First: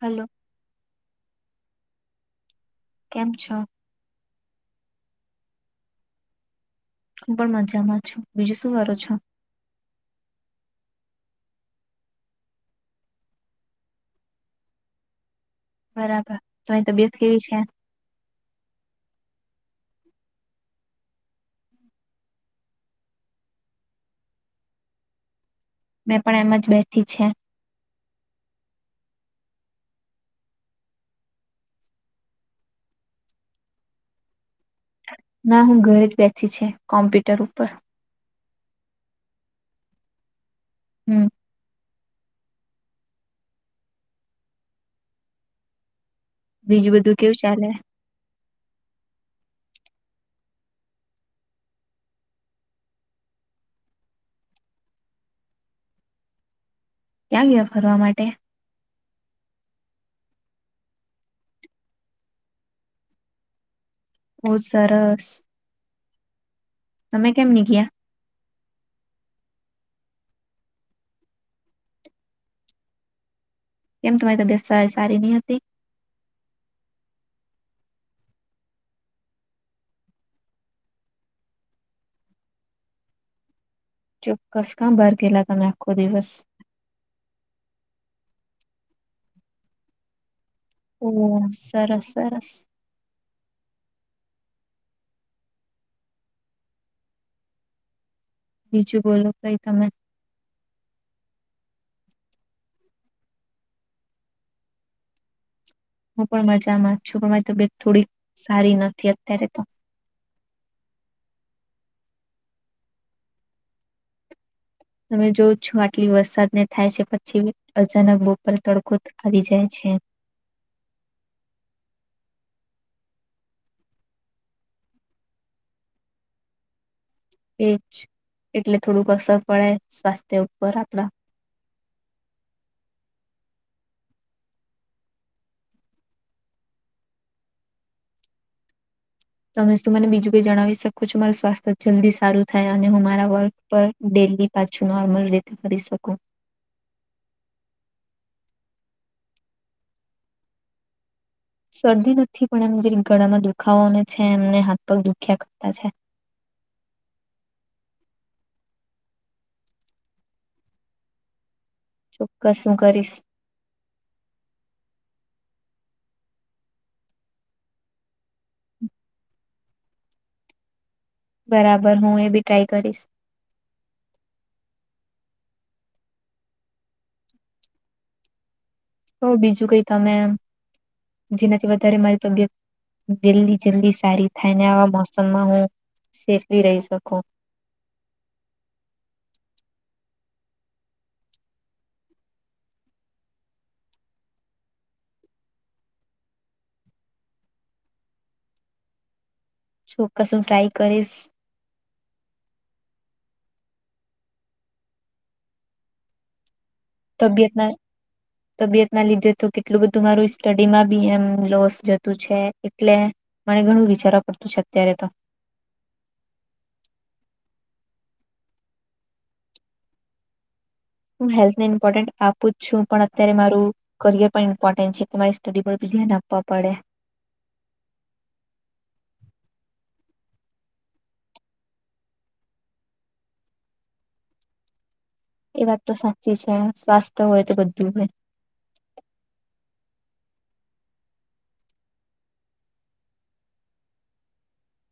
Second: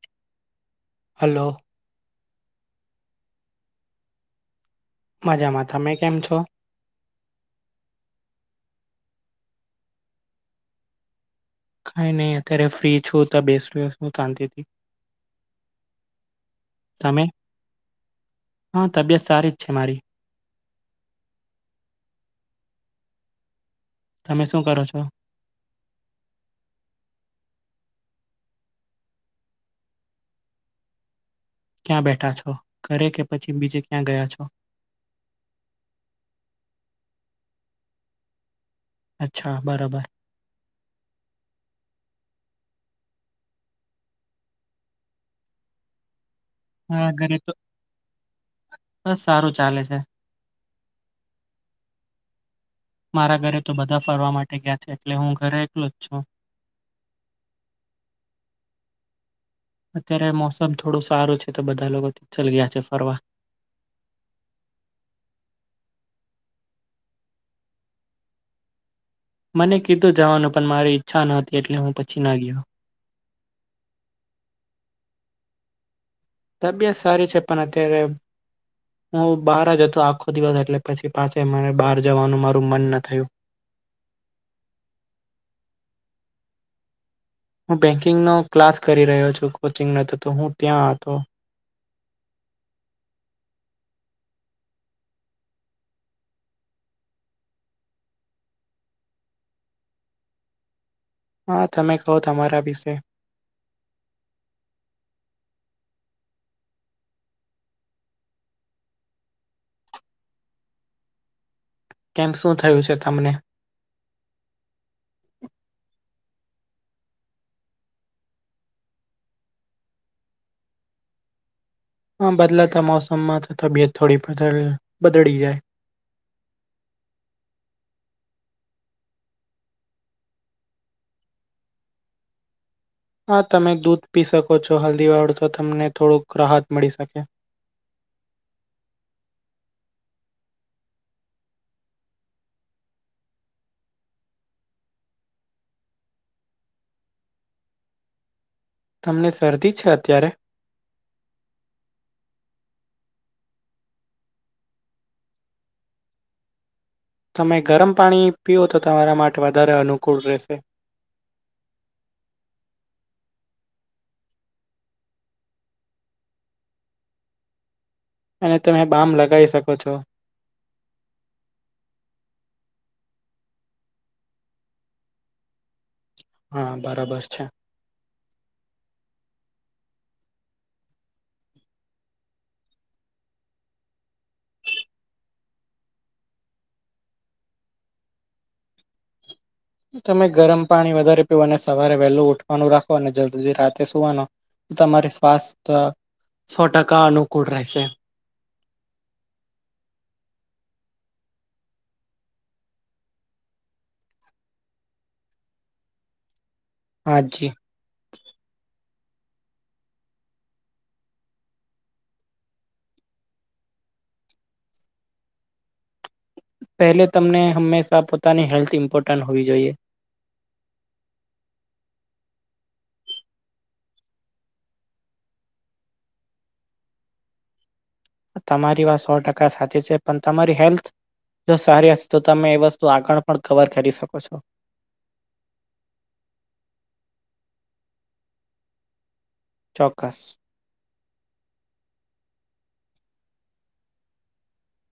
હાલો. Hello. કેમ છો? મજામાં તમે કેમ છો? હું પણ મજામાં છું બીજું શું કરો છો? કઈ ની અત્યારે ફ્રી છું તો બેસયો શાંતીથી બરાબર તમારી તબિયત તમે કેવી છે હા તબિયત સારી છે, મારી તમે શું કરો છો? મેં પણ એમ જ બેઠી છે. ક્યાં બેઠા છો ઘરે કે પછી બીજે ક્યાં ગયા છો? ના હું ઘરે જ બેસી છે કોમ્પ્યુટર ઉપર અચ્છા બરાબર હમ બીજું હા બધું ઘરે કેવું તો ચાલે બસ સારું ચાલે છે મારા ઘરે તો બધા ફરવા માટે ગયા છે એટલે હું ઘરે એકલો જ છું ક્યાં ગયા ફરવા માટે અત્યારે મોસમ થોડું સારું છે તો બધા લોકો ચલ ગયા છે ફરવા બઉ સરસ તમે કેમ ની ગયા મને કીધું જવાનું પણ મારી ઈચ્છા નહોતી એટલે હું પછી ના ગયો કેમ તમારી તબિયત સારી સારી નઈ હોતી અભ્યાસ સારી છે, પણ અત્યારે હું બહાર જ હતો આખો દિવસ એટલે પછી પાછે મારે બહાર જવાનું મારું મન ન થયું. ચોકકસ કા બાર ગેલા તમે આખો દિવસ હું બેંકિંગનો ક્લાસ કરી રહ્યો છું, કોચિંગ ન ત ત હું ત્યાં હતો ઓહ સરસ સરસ બીજું બોલો કઈ તમે હા તમે કહો તમારા વિશે? હું પણ મજામાં છું પણ મારી તબિયત થોડીક સારી નથી અત્યારે તો કેમ શું થયું છે, તમને? તમે જોવ છો આટલી વરસાદને થાય છે, પછી અચાનક બપોરે તડકો આવી જાય છે. હ બદલાતા મોસમમાં તો તબિયત થોડી બદલ બદડી જાય એજ એટલે થોડુંક અસર પડે સ્વાસ્થ્ય ઉપર આપણા હા તમે દૂધ પી શકો છો હલ્દી વાળુ તો તમને થોડુંક રાહત મળી શકે તમે શું મને બીજું કઈ જણાવી શકો છો મારું સ્વાસ્થ્ય જલ્દી સારું થાય અને હું મારા વર્ક પર ડે લી પાછું નોર્મલ રીતે કરી શકો તમને શરદી છે, અત્યારે? શરદી નથી પણ એમ જીરીક ગળામાં દુખાવોને છે, એમને હાથ પગ દુખ્યા કરતા છે. [inaudible] તમે ગરમ પાણી પીઓ તો તમારા માટે વધારે અનુકૂળ રહેશે ચોક્કસ હું કરીશ અને તમે બામ લગાવી શકો છો બરાબર હું એ બી ટ્રાય કરીશ હા બરાબર છે. તો બીજું કઈ તમે જેનાથી વધારે મારી તબિયત જલ્દી જલ્દી સારી થાયને આવા મોસમમાં હું સેફલી રહી શકું તમે ગરમ પાણી વધારે પીવો અને સવારે વહેલું ઉઠવાનું રાખો અને જલ્દીથી રાતે સુવાનો તમારે સ્વાસ્થ્ય સો ટકા અનુકૂળ રહેશે ચોક્કસ હું ટ્રાય કરીશ હાજી તબિયતના તબિયત ના લીધે તો કેટલું બધું મારું સ્ટડીમાં બી એમ લોસ જતું છે એટલે મને ઘણું જરા પડતું છે અત્યારે તો પહેલે તમને હંમેશા પોતાની હેલ્થ ઇમ્પોર્ટન્ટ હોવી જોઈએ હું હેલ્થને ઇમપોર્ટન્ટ આપું જ છું પણ અત્યારે મારું કરિયર પણ ઇમ્પોર્ટન્ટ છે કે મારી સ્ટડી પર બી ધ્યાન આપવા પડે તમારી વાત સો ટકા સાચી, છે પન તમારી હેલ્થ જો સારી હશે તો તમે એ વસ્તુ આગળ પણ કવર કરી શકો છો. એ વાત તો સાચી છે, સ્વાસ્થ્ય હોય તો બધું હોય ચોક્કસ.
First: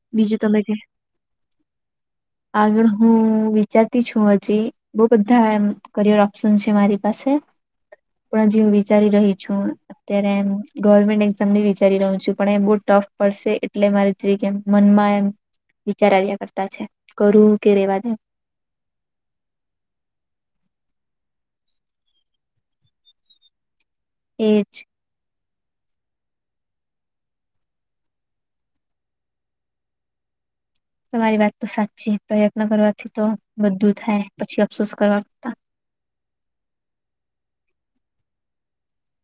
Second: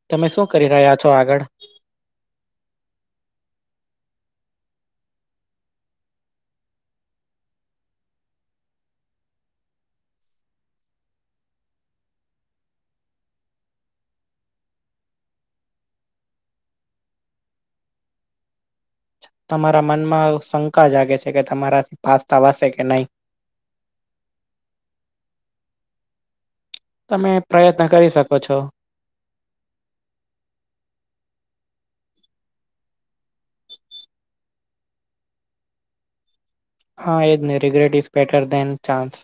તમે બીજું શું કરી કે રહ્યા છો આગળ? આગળ હું વિચારતી છું હજી બો બધાં એમ કરિયર ઓપ્શન છે, મારી પા [unintelligible] પણ હજી હું વિચારી રહી છું અત્યારે એમ ગવર્મેન્ટ એક્ઝામની વિચારી [unintelligible] છું પણ એ બો ટ ફ પડશે એટલે મારે જરીક એમ મનમાં એમ વિચાર આવ્યા કરતા છે. કરું કે રેવા દઉ તમારા મનમાં શંકા જાગે છે કે તમારાથી પાસ થવાસે કે નહી એજ તમે પ્રયત્ન કરી શકો છો તમારી વાતતો સાચી પ્રયત્ન કરવાથી તો બધું થાય પછી અફસોસ કરવાતા [inaudible] હા એ જ ને regret is better than chance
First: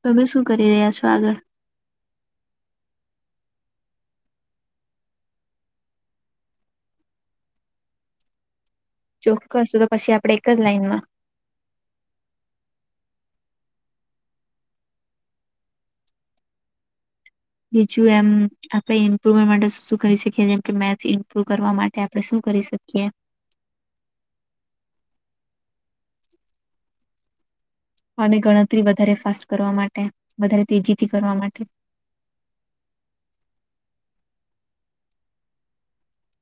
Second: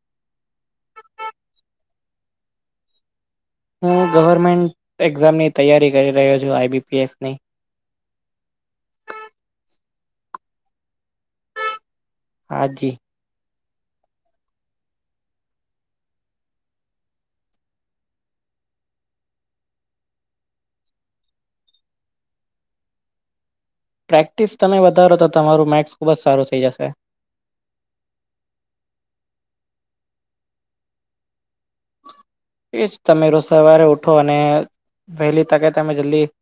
તમે શું કરી રહ્યા છો આગળ હું ગવર્મેન્ટ એક્ઝામની તૈયારી કરી રહ્યો છું આઈબીપીએસની ચોક્કસું તો તો પછી આપણે એક જ લાઈનમાં હા જી બીજું એમ આપણે ઇમ્પ્રુવમેન્ટ માટે શું શું કરી શકીએ જેમ કે મેથ ઇમ્પ્રુવ કરવા માટે આપણે શું કરી શકીએ પ્રેક્ટિસ તમે વધારોતો તમારું મેક્સ ખૂબ જ સારું થઈ જશે અને ગણતરી વધારે ફાસ્ટ કરવા માટે વધારે તેજીથી કરવા માટે એજ તમે રોજ સવારે ઉઠો અને વહેલી તકે તમે જલ્દી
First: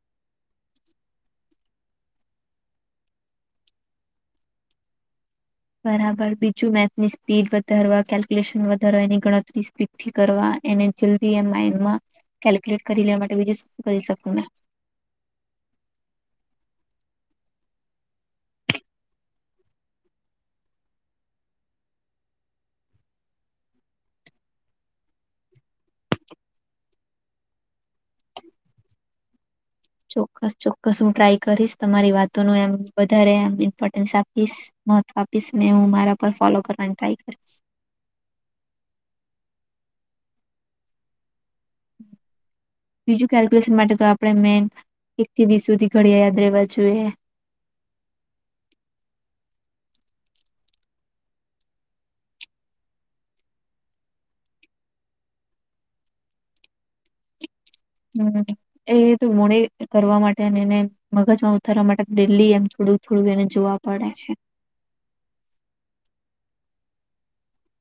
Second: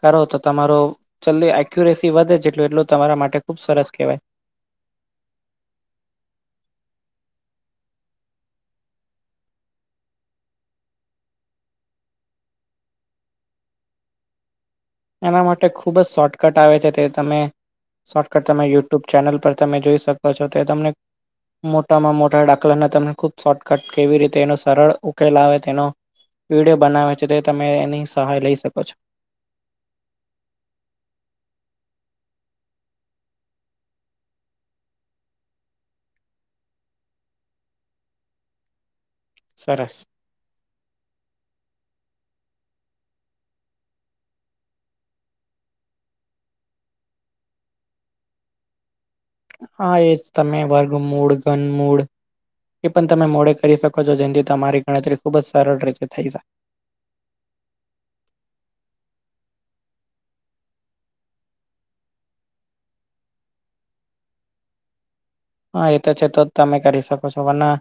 કરો તો તમારો જલ્દી એક્યુરેસી વધે જેટલું એટલું તમારા માટે ખુબ સરસ કહેવાય [inaudible] બરાબર બીજું મેથની સ્પીડ વધારવા કેલ્ક્યુલેશન વધારવા એની ગણતરી સ્પીડથી કરવા એને જલ્દી એમ માઈન્ડમાં કેલ્ક્યુલેટ કરી લેવા માટે બીજું શું કરી શકું મેં એના માટે ખૂબ જ શોર્ટકટ આવે છે તે તમે શોર્ટકટ તમે યુટ્યુબ ચેનલ પર તમે જોઈ શકો છો તે તમને મોટામાં મોટા દાખલાને તમને ખૂબ શોર્ટકટ કેવી રીતે એનો સરળ ઉકેલ આવે તેનો વિડિયો બનાવે છે તે તમે એની સહાય લઈ શકો છો ચોક્કસ ચોક્કસ હું ટ્રાય કરીશ તમારી વાતોનું એમ વધારે ઇમ્પોર્ટન્સ આપીશ મહત્વ આપીશને હું મારા પર ફોલો કરવાની ટ્રાય કરીશ સરસ હ બીજું કેલ્ક્યુલેશન માટે તો આપડણે મેન એક થી વીસ સુધી ઘડિયા યાદ રહેવા જોઈએ [inaudible] હા એજ તમે વર્ગ મૂળ ઘન મૂડ એ પણ તમે મોડે કરી શકો છો જેથી તમારી ગણતરી ખૂબ જ સરળ રીતે થઈ જ [inaudible] હમ એ મોડી કરવા માટે અને એને મગજમાં ઉતારવા માટે ડેલી એમ છોડ વધડું થોડું એને જોવા પડે છે હા એ તો છે તો જ તમે કરી શકો છો વ ના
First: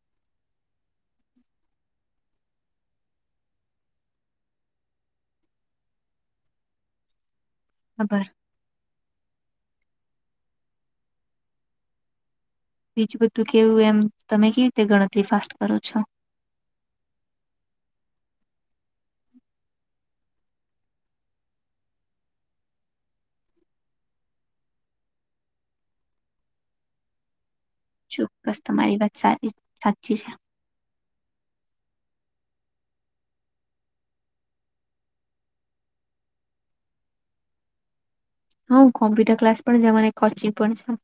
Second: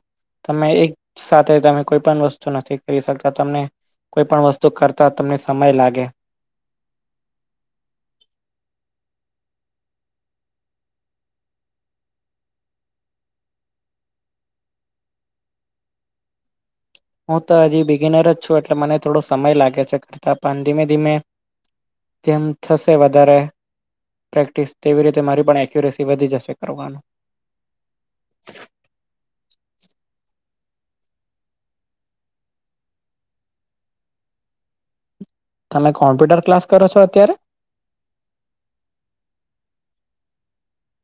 તમે એક સાથે તમે કોઈ પણ વસ્તુ નથી કરી શકતા તમને કોઈ પણ વસ્તુ કરતા તમને સમય લાગે ખબર બીજું બધું કેવું એમ તમે કે રીતે ગણતરી ફાસ્ટ કરો છો હું તો હજી બિગિનર જ છું એટલે મને થોડો સમય લાગે છે કરતા પણ ધીમે ધીમે તેમ થશે વધારે પ્રેક્ટિસ તેવી રીતે મારી પણ એક્યુરેસી વધી જશે કરવાનું ચોક્કસ તમારી વાત સાચી છે તમે કોમ્પ્યુટર ક્લાસ કરો છો અત્યારે હા કોમ્પ્યુટર ક્લાસ પણ જવાને કોચિંગ પણ છે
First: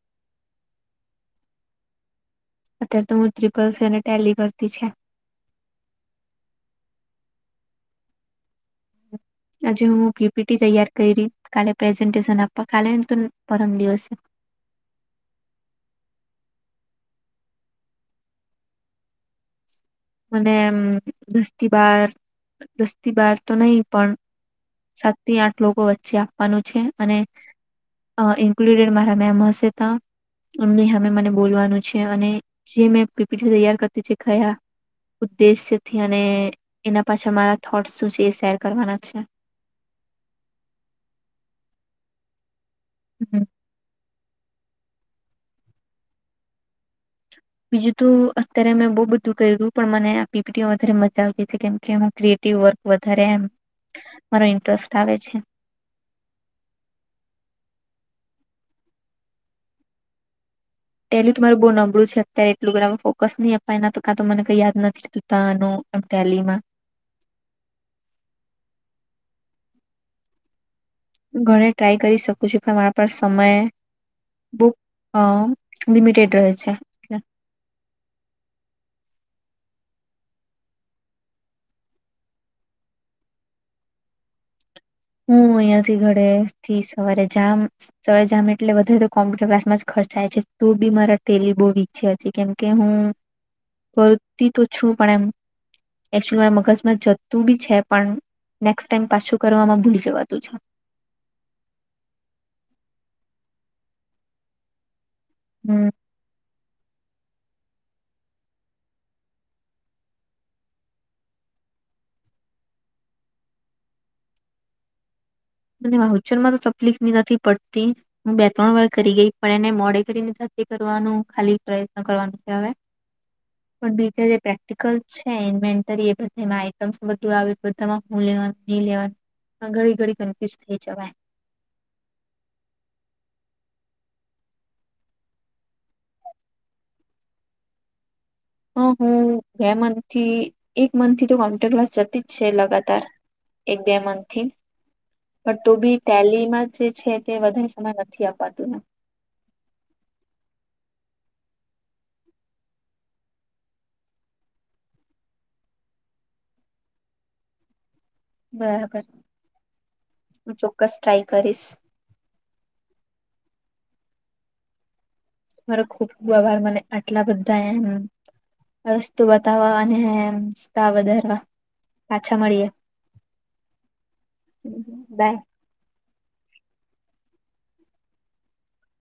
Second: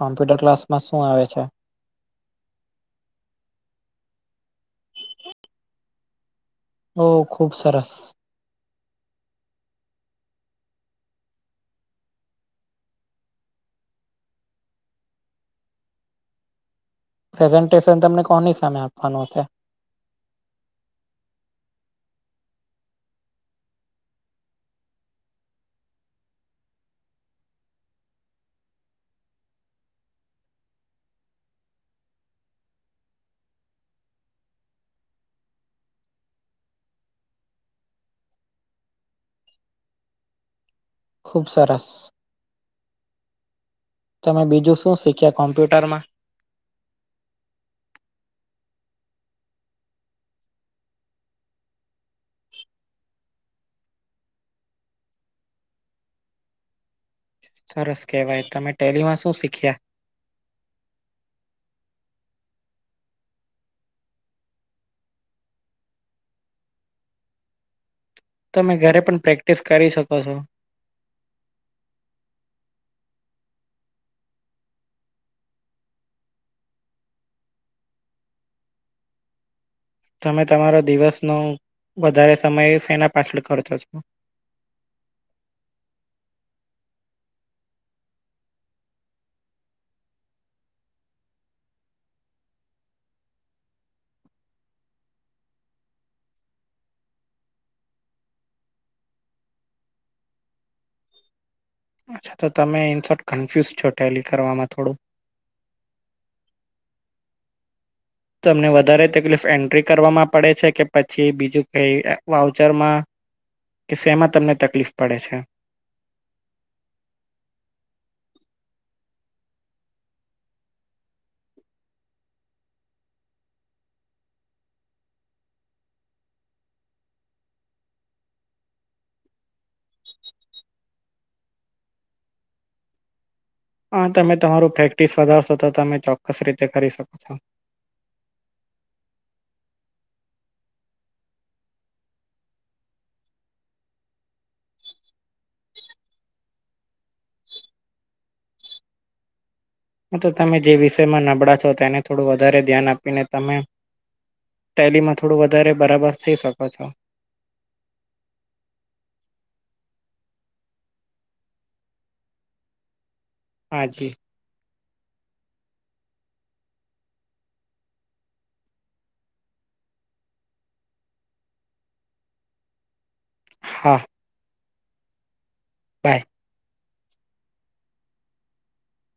કોમ્પ્યુટર ક્લાસમાં શું આવે છે અત્યારે તો હ ત્રિપલ અને ટેલી વરતી છે ઓ ખુબ સરસ આજે હું પીપીટી તૈયાર કરી કાલે પ્રેઝન્ટેશન આપવા કાલેને તો પરમ દિવસે [inaudible] પ્રેઝન્ટેશન તમને કોની સામે આપવાનુંશે મને દસ્તી બાર દસ્તી બાર તો નહી પણ સાત થી આઠ લોકો વચ્ચે આપવાનું છે અને ઇન્ક્લુડેડ મારા મેમ હશે ત એમની સામે મને બોલવાનું છે અને જે મેં પીપીટી તૈયાર કરતી છે ખયા ઉદ્દેશ્યથી અને એના પાછા અમારા થોટ શું છે એ શેર કરવાના છે [inaudible] ખૂબ સરસ હમ તમે બીજું શું શીખ્યા કોમ્પ્યુટરમાં બીજું તો અત્યારે મેં બહુ બધું કર્યું્યું પણ મને આ પીપીડીઓ વધારે મજા આવતી છે કેમ કે હું ક્ર વર્ક વધારે એમ મારો ઇન્ટસ્ટ આવે છે [inaudible] સરસ કેવાય તમે ટેલીમાં શું શીખ્યા પેલીું તમાું બહુ નબળું છે અત્યારે એટલું બરા ફોકસ નહી અપાયના કા તો મને કઈ યાદ નથીતાનું એમ થલી માં તમે ઘરે પણ પ્રેક્ટિસ કરી શકો છો ઘણે ટ્રાય કરી શકું છું કે મારા પર સમય બુક લિમિટેડ રહે છે એલે [inaudible] તમે તમારો દિવસનો વધારે સમય શેના પાછળ ખર્ચો છો [unintelligible] [inaudible] હું અહીયાંથી ઘરેથી સવારે જામ સ જામ એટલે વધારે તો કોમ્પ્યુટર ક્લાસમાં થાય છે ત ભી મારા તેલી બહુ ઈચ્છે છે કેમકે હું વતિ તો છું પણ એમ મા મગજમાં જતું ભી છે, પણ નેક્સ્ટ ટાઈમ પાછું કરવામાં ભુલીસે વાતું છે અચ્છા તો તમે ઇન શોર્ટ કન્ફ્યુઝ છો ટેલી કરવામાં થોડું હમ્મ તમને વધારે તકલીફ એન્ટ્રી કરવામાં પડે છે કે પછી બીજું કઈ વાઉચરમાં કે શેમાં તમને તકલીફ પડે છે. મને વાઉચરમાં તો તકલીફ ની નથી પડતી, હું બે ત્રણ વાર કરી ગઈ પણ એને મોડે કરીને કરવાનું ખાલી પ્રયત્ન કરવાનું છે હવે પણ બીજા જે પ્રેક્ટિકલ છે ઇન્વેન્ટરી એ બધેમાં આઈટમ બધું બધામાં હું લેવા ઘડી ઘડી થઇ ચવા હા તમે તમારું પ્રેક્ટિસ વધારશો તો તમે ચોક્કસ રીતે કરી શકો છો. હા હું બે મંથથી એક મંથથી તો કોમ્પ્યુટર ક્લાસ જતી જ છે લગાતાર એક બે મંથથી પણ તો બી ટેલીમાં જે છે તે વધારે સમય નથી અપાતુંને તો તમે જે વિષયમાં નબળા છો તેને થોડું વધારે ધ્યાન આપીને તમે ટેલીમાં થોડું વધારે બરાબર થઈ શકો છો. બરાબર હું ચોક્કસ ટ્રાઈ કરીશ. હા જી મારો ખૂબ ખૂબ આભાર મને આટલા બધા એમ રસ્તો બતાવવા અને સતા વધારવા પાછા મળીએ હા હ બાય બાય